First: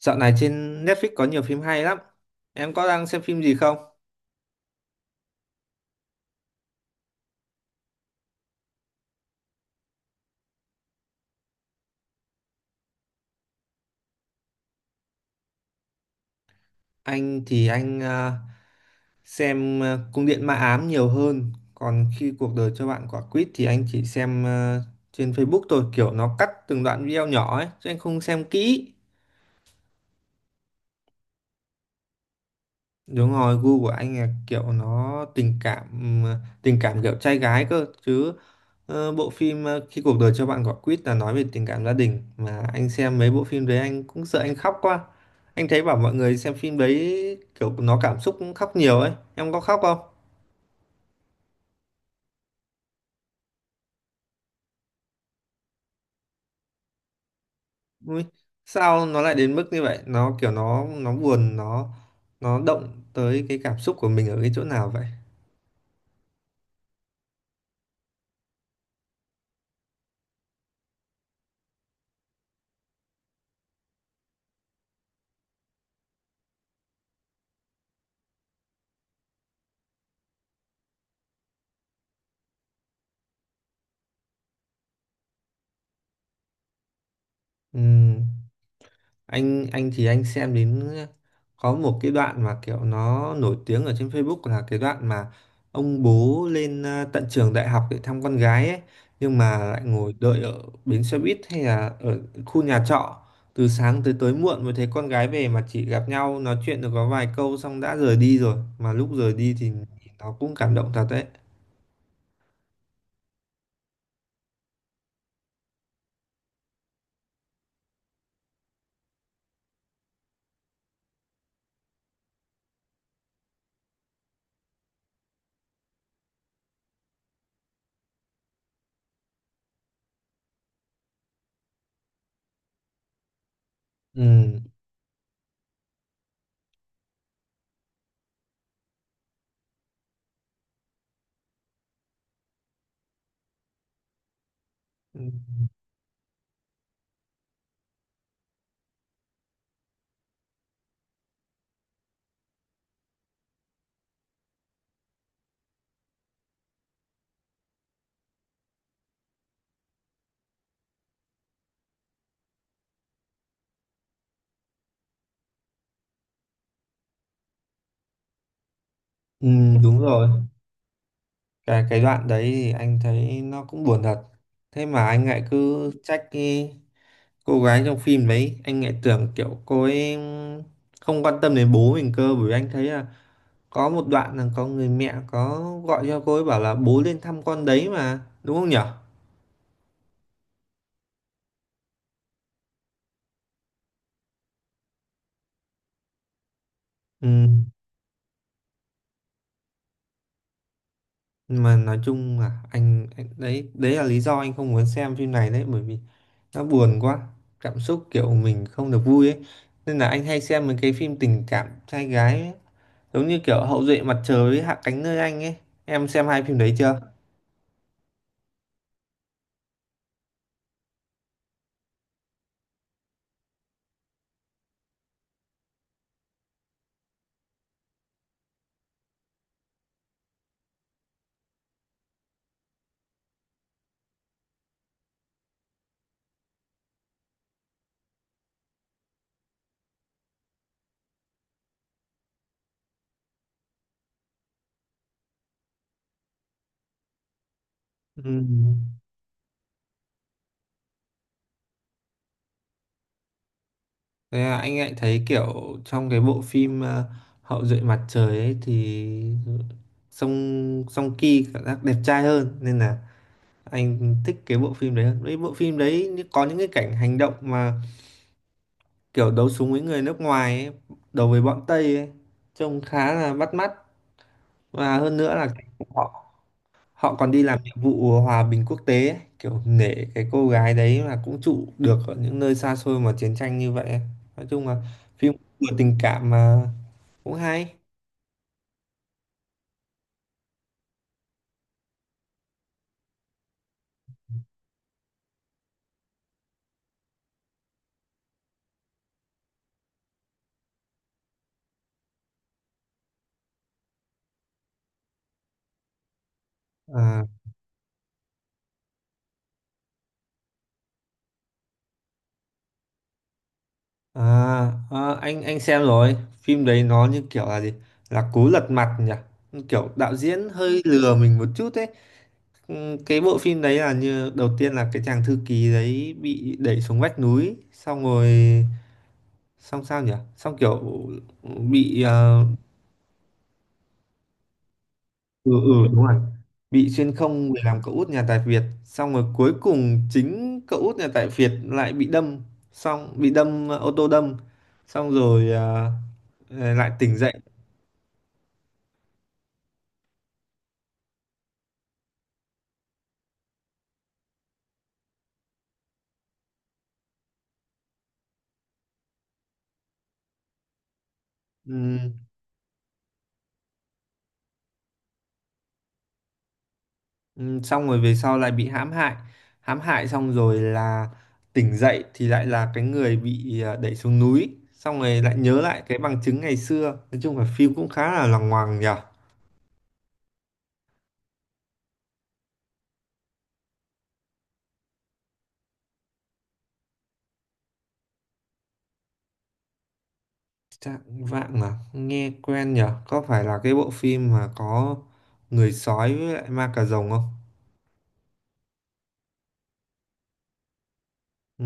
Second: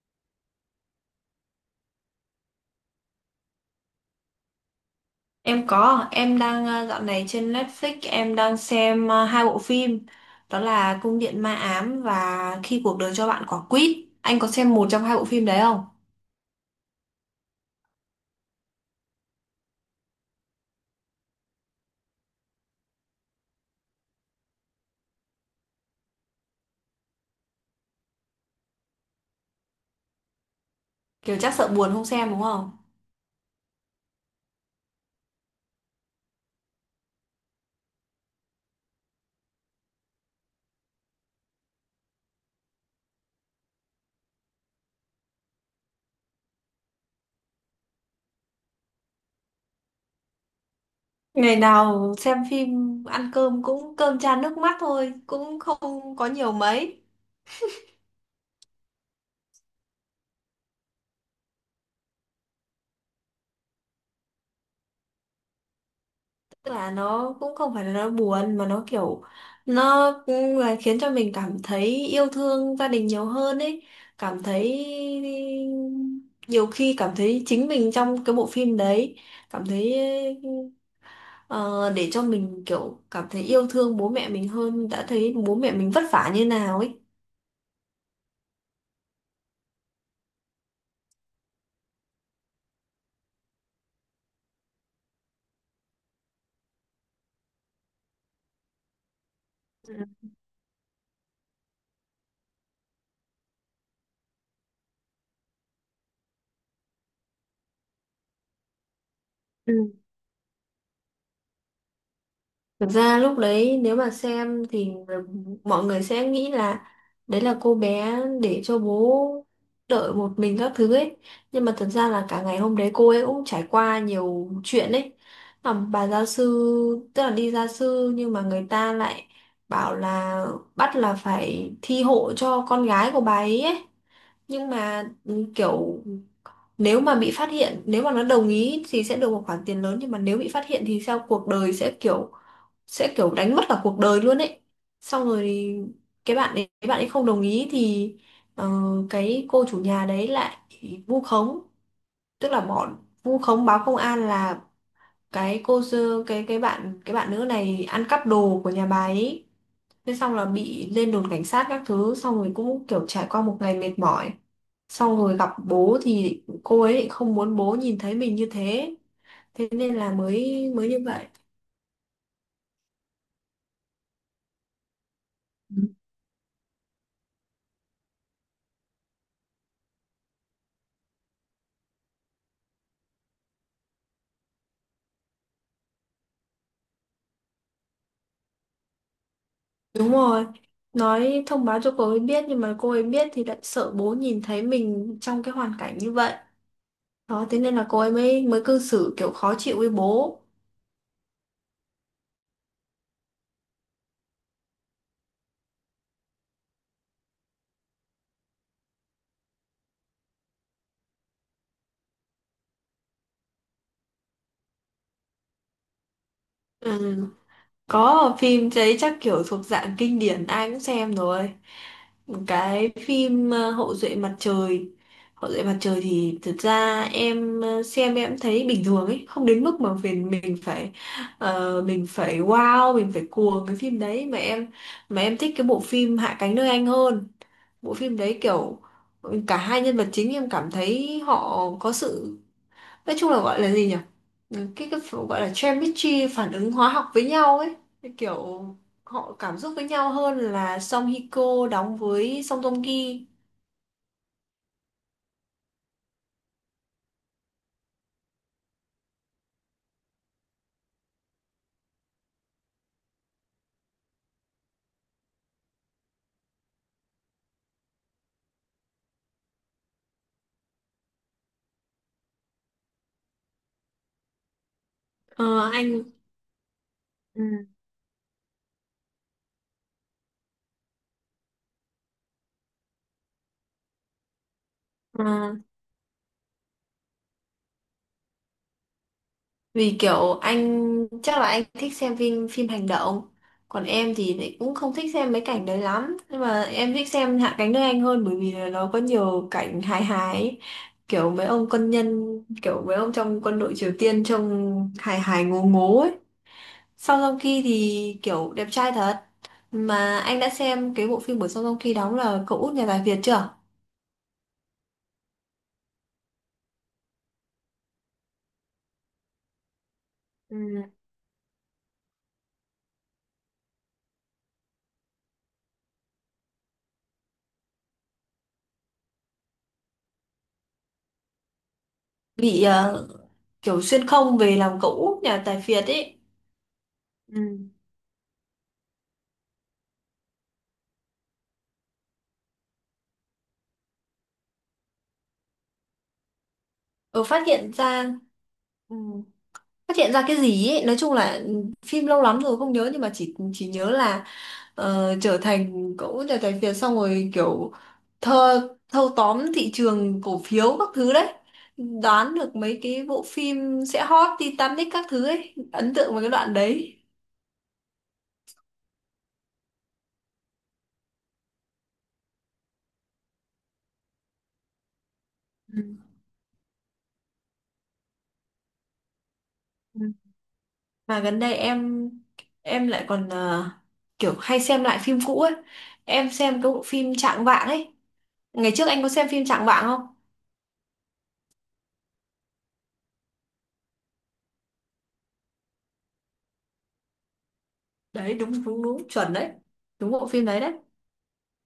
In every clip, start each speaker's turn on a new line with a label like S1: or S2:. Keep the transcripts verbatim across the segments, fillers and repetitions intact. S1: Dạo này trên Netflix có nhiều phim hay lắm. Em có đang xem phim gì không?
S2: Em có, em đang ờ, dạo này trên Netflix em đang xem ờ, hai bộ phim đó là Cung điện ma ám và Khi cuộc đời cho bạn quả quýt. Anh có xem một trong hai bộ phim đấy không?
S1: Anh thì anh ờ, xem ờ, Cung điện ma ám nhiều hơn. Còn khi cuộc đời cho bạn quả quýt thì anh chỉ xem ờ, trên Facebook thôi. Kiểu nó cắt từng đoạn video nhỏ ấy. Chứ anh không xem kỹ.
S2: Kiểu chắc sợ buồn không xem đúng không?
S1: Đúng rồi, gu của anh là kiểu nó tình cảm ừm, tình cảm kiểu trai gái cơ chứ. Ờ, bộ phim ờ, Khi cuộc đời cho bạn quả quýt là nói về tình cảm gia đình, mà anh xem mấy bộ phim đấy anh cũng sợ anh khóc quá. Anh thấy bảo mọi người xem phim đấy kiểu nó cảm xúc cũng khóc nhiều ấy. Em có khóc không?
S2: Ngày nào xem phim ăn cơm cũng cơm chan nước mắt thôi, cũng không có nhiều mấy.
S1: Ui, sao nó lại đến mức như vậy? Nó kiểu nó nó buồn, nó nó động tới cái cảm xúc của mình ở cái chỗ nào vậy?
S2: Tức là nó cũng không phải là nó buồn mà nó kiểu nó cũng là khiến cho mình cảm thấy yêu thương gia đình nhiều hơn ấy. Cảm thấy Nhiều khi cảm thấy chính mình trong cái bộ phim đấy. cảm thấy ờ, để cho mình kiểu cảm thấy yêu thương bố mẹ mình hơn, đã thấy bố mẹ mình vất vả như nào ấy.
S1: Ừ. anh anh thì anh xem đến có một cái đoạn mà kiểu nó nổi tiếng ở trên Facebook là cái đoạn mà ông bố lên à, tận trường đại học để thăm con gái ấy, nhưng mà lại ngồi đợi ở bến xe buýt hay là ở khu nhà trọ từ sáng tới tối muộn mới thấy con gái về, mà chỉ gặp nhau nói chuyện được có vài câu xong đã rời đi rồi, mà lúc rời đi thì
S2: Ừ.
S1: nó cũng cảm động thật đấy.
S2: Thực ra lúc đấy nếu mà xem thì mọi người sẽ nghĩ là đấy là cô bé để cho bố đợi một mình các thứ ấy. Nhưng mà thật ra là cả ngày hôm đấy cô ấy cũng trải qua nhiều chuyện ấy. À, bà gia sư, tức là đi gia sư, nhưng mà người ta lại bảo là bắt là phải thi hộ cho con gái của bà ấy ấy.
S1: ừ,
S2: Nhưng mà ừ, kiểu nếu mà bị phát hiện, nếu mà nó đồng ý thì sẽ được một khoản tiền lớn, nhưng mà nếu bị phát hiện thì sao cuộc đời sẽ kiểu sẽ kiểu đánh mất cả cuộc đời luôn ấy.
S1: ừ
S2: Xong rồi thì cái bạn ấy bạn ấy không đồng ý thì ờ, cái cô chủ nhà đấy lại vu khống, tức là bọn vu khống báo công an là cái cô sơ- cái cái bạn cái bạn nữ này ăn cắp đồ của nhà bà ấy. Thế xong là bị lên đồn cảnh sát các thứ, xong rồi cũng kiểu trải qua một ngày mệt mỏi, xong rồi gặp bố thì cô ấy lại không muốn bố nhìn thấy mình như thế,
S1: ừ,
S2: thế nên
S1: Đúng
S2: là
S1: rồi,
S2: mới mới như vậy.
S1: cái cái đoạn đấy thì anh thấy nó cũng buồn thật. Thế mà anh lại cứ trách cái cô gái trong phim đấy, anh lại tưởng kiểu cô ấy không quan tâm đến bố mình cơ, bởi vì anh thấy là có một đoạn là có người mẹ có gọi cho cô ấy bảo là bố lên thăm con đấy mà, đúng không nhở?
S2: Đúng rồi, nói thông báo cho cô ấy biết, nhưng mà cô ấy biết thì lại sợ bố nhìn thấy mình trong cái hoàn cảnh như vậy.
S1: Ừ.
S2: Đó, thế nên là cô ấy mới mới cư xử kiểu khó chịu với bố.
S1: Mà nói chung là anh, anh đấy đấy là lý do anh không muốn xem phim này đấy, bởi vì nó buồn quá, cảm xúc kiểu mình không được vui ấy, nên là anh hay xem mấy cái phim tình cảm trai gái ấy. Giống như kiểu Hậu duệ mặt trời với Hạ cánh nơi anh ấy, em xem hai phim đấy chưa?
S2: Ừ. Có, phim đấy chắc kiểu thuộc dạng kinh điển, ai cũng xem rồi. Cái phim ờ, Hậu duệ mặt trời. Hậu duệ mặt trời thì thực ra em ờ, xem em thấy bình thường ấy, không đến mức mà mình mình phải ờ, mình phải wow, mình phải cuồng cái phim đấy, mà em mà em thích cái bộ phim Hạ cánh nơi anh hơn. Bộ phim đấy kiểu cả hai nhân vật chính em cảm thấy họ có sự, nói chung là gọi là gì nhỉ. Ừ, cái cái ph- gọi là chemistry, phản ứng hóa học với nhau ấy. Cái
S1: Ừ.
S2: kiểu họ cảm xúc với nhau hơn là Song Hye Kyo đóng với Song Joong Ki.
S1: Thế là anh lại thấy kiểu trong cái bộ phim ờ, Hậu duệ mặt trời ấy thì Song Song Ki cảm giác đẹp trai hơn, nên là anh thích cái bộ phim đấy hơn. Với bộ phim đấy như- có những cái cảnh hành động mà kiểu đấu súng với người nước ngoài ấy, đấu với bọn Tây ấy, trông khá là bắt mắt. Và hơn nữa là cảnh
S2: Ờ, anh.
S1: họ họ còn đi
S2: Ừ.
S1: làm nhiệm vụ hòa bình quốc tế ấy, kiểu nể cái cô gái đấy mà cũng trụ được ở những nơi xa xôi mà chiến tranh như vậy. Nói chung là
S2: ờ,
S1: phim vừa tình cảm mà cũng hay.
S2: Vì kiểu anh, chắc là anh thích xem phim phim hành động, còn em thì lại cũng không thích xem mấy cảnh đấy lắm, nhưng mà em thích xem Hạ cánh nơi anh hơn bởi vì là nó có nhiều cảnh hài hài ấy. kiểu mấy ông quân nhân Kiểu mấy ông trong quân đội Triều Tiên trông hài hài ngố ngố ấy. Song
S1: à,
S2: Joong Ki thì kiểu đẹp trai thật. Mà anh đã xem cái bộ phim của Song Joong Ki đóng là cậu út nhà tài phiệt chưa?
S1: à, À, anh anh xem rồi. Phim đấy nó như kiểu là gì, là cú lật mặt nhỉ, kiểu đạo diễn
S2: Ừ.
S1: hơi lừa mình một chút ấy. Ừ, cái bộ phim đấy là như đầu tiên là cái chàng thư ký đấy bị đẩy xuống vách núi xong rồi, xong sao nhỉ, xong kiểu bị ờ,
S2: Bị ờ, kiểu xuyên không về làm cậu út nhà
S1: ừ
S2: tài
S1: ừ
S2: phiệt
S1: đúng rồi,
S2: ấy.
S1: bị xuyên không
S2: Ừ.
S1: để làm cậu út nhà tài phiệt, xong rồi cuối cùng chính cậu út nhà tài phiệt lại bị đâm, xong bị đâm ờ, ô tô đâm, xong rồi ờ, ờ, lại tỉnh
S2: Ờ,
S1: dậy.
S2: phát hiện ra Ừ. Phát hiện ra cái gì ấy. Nói chung là ừ, phim lâu lắm rồi không nhớ, nhưng mà chỉ chỉ nhớ là ờ, trở thành cậu út nhà tài phiệt, xong rồi kiểu thơ thâu tóm thị trường cổ phiếu các thứ đấy,
S1: Ừm,
S2: đoán được mấy cái bộ phim sẽ hot, Titanic các thứ ấy, ấn tượng với cái đoạn đấy.
S1: ừm, Xong rồi về sau lại bị hãm hại, hãm hại xong rồi là tỉnh dậy thì lại là cái người bị ờ, đẩy xuống núi, xong rồi lại nhớ
S2: Ừ.
S1: lại cái bằng chứng ngày xưa. Nói chung là phim cũng khá là lằng ngoằng nhỉ.
S2: Ừ. Mà gần đây em em lại còn ờ, kiểu hay xem lại phim cũ ấy. Em xem cái bộ phim Trạng Vạng ấy. Ngày trước anh có xem phim Trạng Vạng không?
S1: Trạng vạng à? Nghe quen nhở? Có phải là cái bộ phim mà có người sói với lại ma cà rồng không?
S2: Đấy đúng đúng đúng, chuẩn đấy, đúng bộ phim đấy đấy.
S1: Ừ.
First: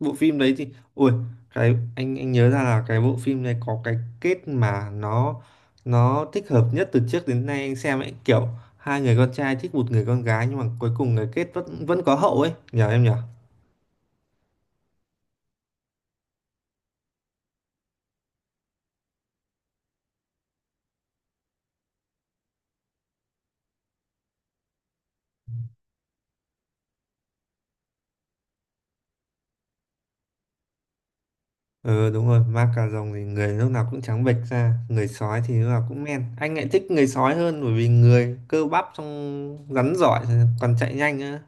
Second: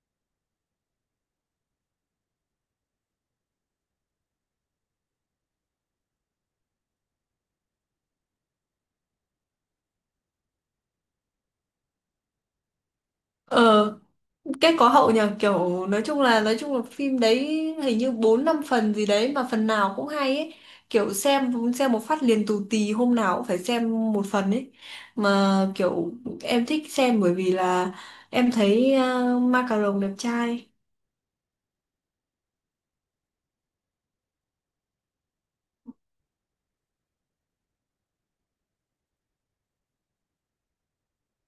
S1: Bộ phim đấy thì... Ui, cái anh anh nhớ ra là cái bộ phim này có cái kết mà nó nó thích hợp nhất từ trước đến nay anh xem ấy. Kiểu hai người con trai thích một người con gái nhưng mà cuối cùng cái kết vẫn vẫn có hậu ấy. Nhờ em nhở?
S2: ờ Kết có hậu nhờ, kiểu nói chung là nói chung là phim đấy hình như bốn năm phần gì đấy mà phần nào cũng hay ấy. Kiểu xem xem một phát liền tù tì, hôm nào cũng phải xem một phần ấy. Mà kiểu em thích xem bởi vì là em thấy uh, Ma Cà Rồng đẹp trai.
S1: Ừ đúng rồi, ma cà rồng thì người lúc nào cũng trắng bệch ra, người sói thì lúc nào cũng men. Anh lại thích người sói hơn, bởi vì người cơ bắp xong rắn giỏi, còn chạy nhanh á.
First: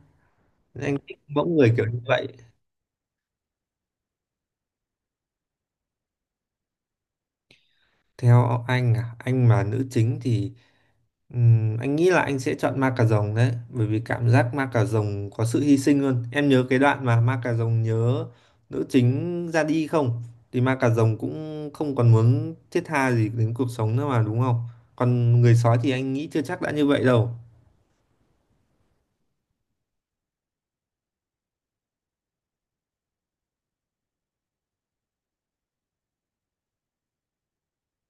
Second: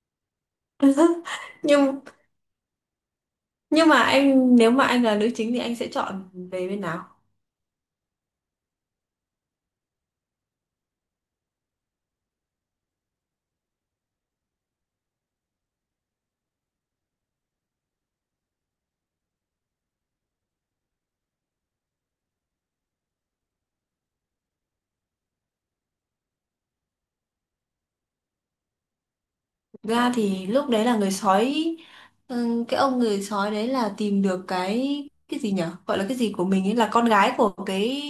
S1: Anh thích mẫu người kiểu như
S2: Nhưng
S1: vậy.
S2: nhưng mà anh, nếu mà anh là nữ chính thì anh sẽ chọn về bên nào?
S1: Theo anh à, anh mà nữ chính thì ừm, anh nghĩ là anh sẽ chọn ma cà rồng đấy, bởi vì cảm giác ma cà rồng có sự hy sinh. Luôn em nhớ cái đoạn mà ma cà rồng nhớ nữ chính ra đi không, thì ma cà rồng cũng không còn muốn thiết tha gì đến cuộc sống nữa mà, đúng không? Còn người sói thì anh nghĩ chưa chắc đã như vậy đâu.
S2: Ra thì lúc đấy là người sói. Ừ, cái ông người sói đấy là tìm được cái cái gì nhở, gọi là cái gì của mình ấy, là con gái của cái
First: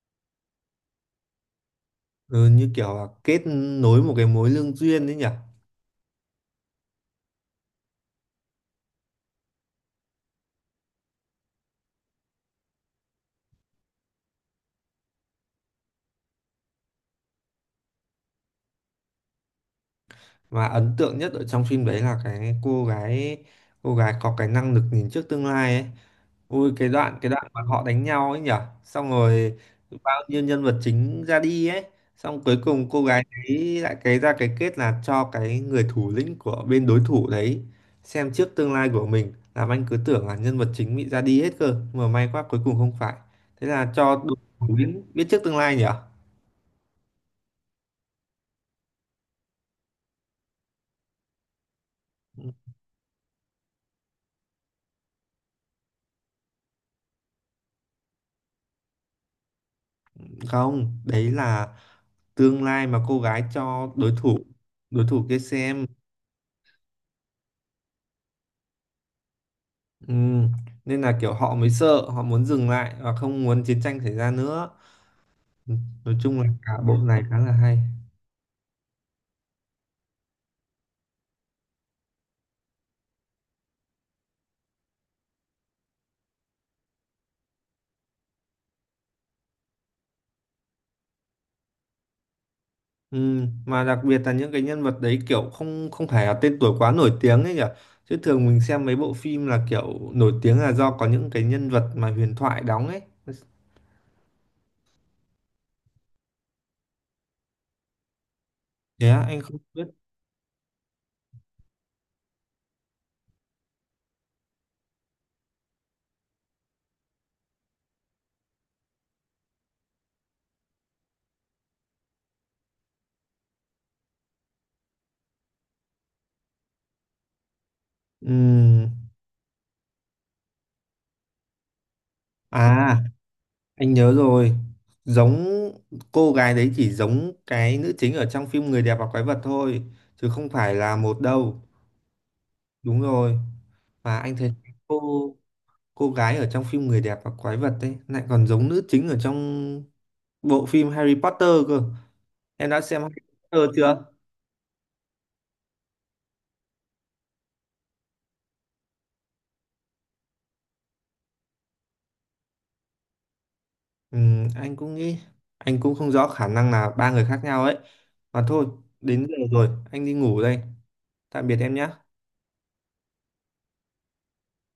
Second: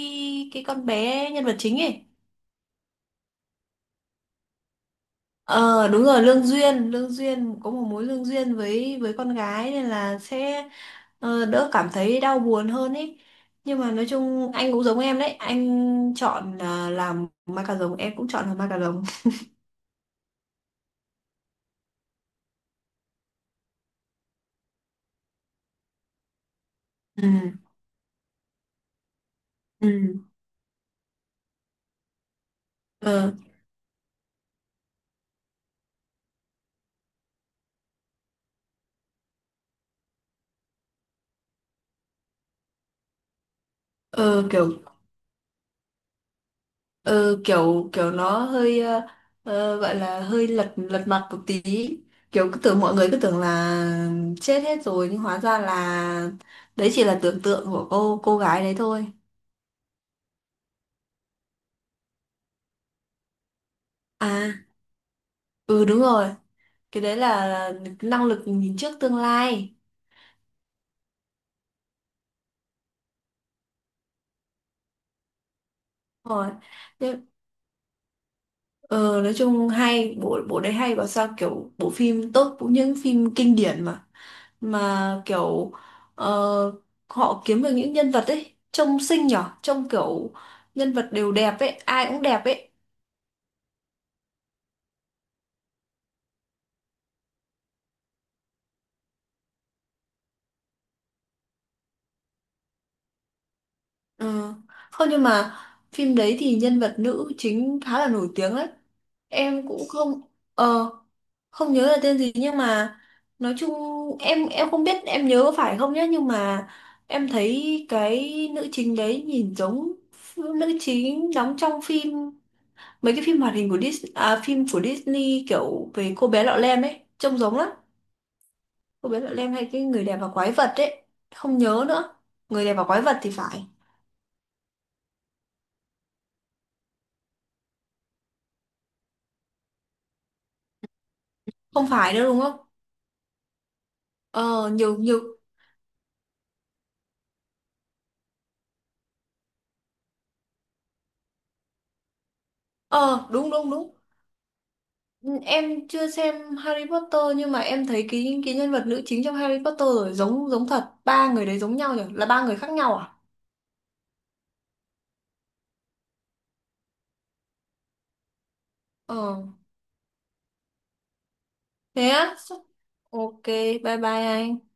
S2: cái con bé nhân vật chính ấy.
S1: Ừ, như kiểu là kết nối một cái mối lương duyên đấy nhỉ.
S2: ờ Đúng rồi, lương duyên, lương duyên có một mối lương duyên với với con gái, nên là sẽ ờ, đỡ cảm thấy đau buồn hơn ấy. Nhưng mà nói chung anh cũng giống em đấy, anh chọn là làm ma cà rồng, em cũng chọn làm ma cà rồng.
S1: Và ấn tượng nhất ở trong phim đấy là cái cô gái, cô gái có cái năng lực nhìn trước tương lai ấy. Ui, cái đoạn,
S2: Ừ,
S1: cái đoạn mà họ đánh nhau ấy nhở, xong rồi bao
S2: ừ.
S1: nhiêu nhân vật chính ra đi ấy, xong cuối cùng cô gái
S2: ờ
S1: ấy lại cái ra cái kết là cho cái người thủ lĩnh của bên đối thủ đấy xem trước tương lai của mình, làm anh cứ tưởng là nhân vật chính bị ra đi hết cơ, mà may quá cuối cùng không phải. Thế là cho đối
S2: ờ, Kiểu.
S1: thủ lĩnh biết trước tương lai nhở.
S2: Ừ, kiểu kiểu nó hơi ờ, ờ, gọi là hơi lật lật mặt một tí. Kiểu cứ tưởng Mọi người cứ tưởng là chết hết rồi nhưng hóa ra là đấy chỉ là tưởng tượng của cô cô gái đấy thôi.
S1: Không, đấy là tương lai mà cô gái cho đối thủ,
S2: À.
S1: đối thủ kia
S2: Ừ,
S1: xem.
S2: đúng rồi, cái đấy là năng lực nhìn trước tương lai.
S1: Ừ, nên là kiểu họ mới sợ, họ muốn dừng lại và không muốn chiến tranh xảy ra nữa. Ừ, nói
S2: Đúng
S1: chung là
S2: rồi.
S1: cả bộ
S2: Thế-
S1: này khá là hay.
S2: ờ, nói chung hay, bộ bộ đấy hay, bảo sao kiểu bộ phim tốt cũng những phim kinh điển mà. Mà kiểu ờ, họ kiếm được những nhân vật ấy trông xinh nhở, trông kiểu nhân vật đều đẹp ấy, ai cũng đẹp ấy.
S1: Ừ, mà đặc biệt là những cái nhân vật đấy kiểu không không phải là tên tuổi quá nổi tiếng ấy nhỉ, chứ thường mình xem mấy bộ phim là kiểu nổi tiếng là do có những cái nhân vật mà huyền thoại đóng ấy.
S2: Ừ. Không nhưng mà phim đấy thì nhân vật nữ chính khá là nổi tiếng đấy.
S1: Thế á, anh không
S2: Em
S1: biết.
S2: cũng không, ờ không nhớ là tên gì, nhưng mà nói chung em em không biết em nhớ có phải không nhé, nhưng mà em thấy cái nữ chính đấy nhìn giống nữ chính đóng trong phim, mấy cái phim hoạt hình của Disney à, phim của Disney kiểu về cô bé Lọ Lem ấy, trông giống lắm.
S1: Ừ.
S2: Cô bé Lọ Lem hay cái người đẹp và quái vật ấy, không nhớ nữa, người đẹp và
S1: À,
S2: quái vật thì phải.
S1: anh nhớ rồi, giống cô gái đấy chỉ giống cái nữ chính ở trong phim Người đẹp và quái vật thôi, chứ không phải là một đâu.
S2: Không phải nữa đúng không?
S1: Đúng rồi. Và anh thấy
S2: ờ Nhiều
S1: cô
S2: nhiều.
S1: cô gái ở trong phim Người đẹp và quái vật ấy lại còn giống nữ chính ở trong bộ phim Harry Potter cơ. Em đã xem Harry
S2: Ờ đúng
S1: Potter
S2: đúng đúng.
S1: chưa?
S2: Ừ, em chưa xem Harry Potter nhưng mà em thấy cái cái nhân vật nữ chính trong Harry Potter rồi, giống giống thật, ba người đấy giống nhau nhỉ, là ba người khác nhau à?
S1: Ừ, anh cũng nghĩ, anh cũng không rõ, khả năng là ba người khác nhau ấy. Mà thôi, đến giờ
S2: ờ
S1: rồi anh đi ngủ đây. Tạm biệt em nhé.
S2: Thế á. Ok, bye bye anh.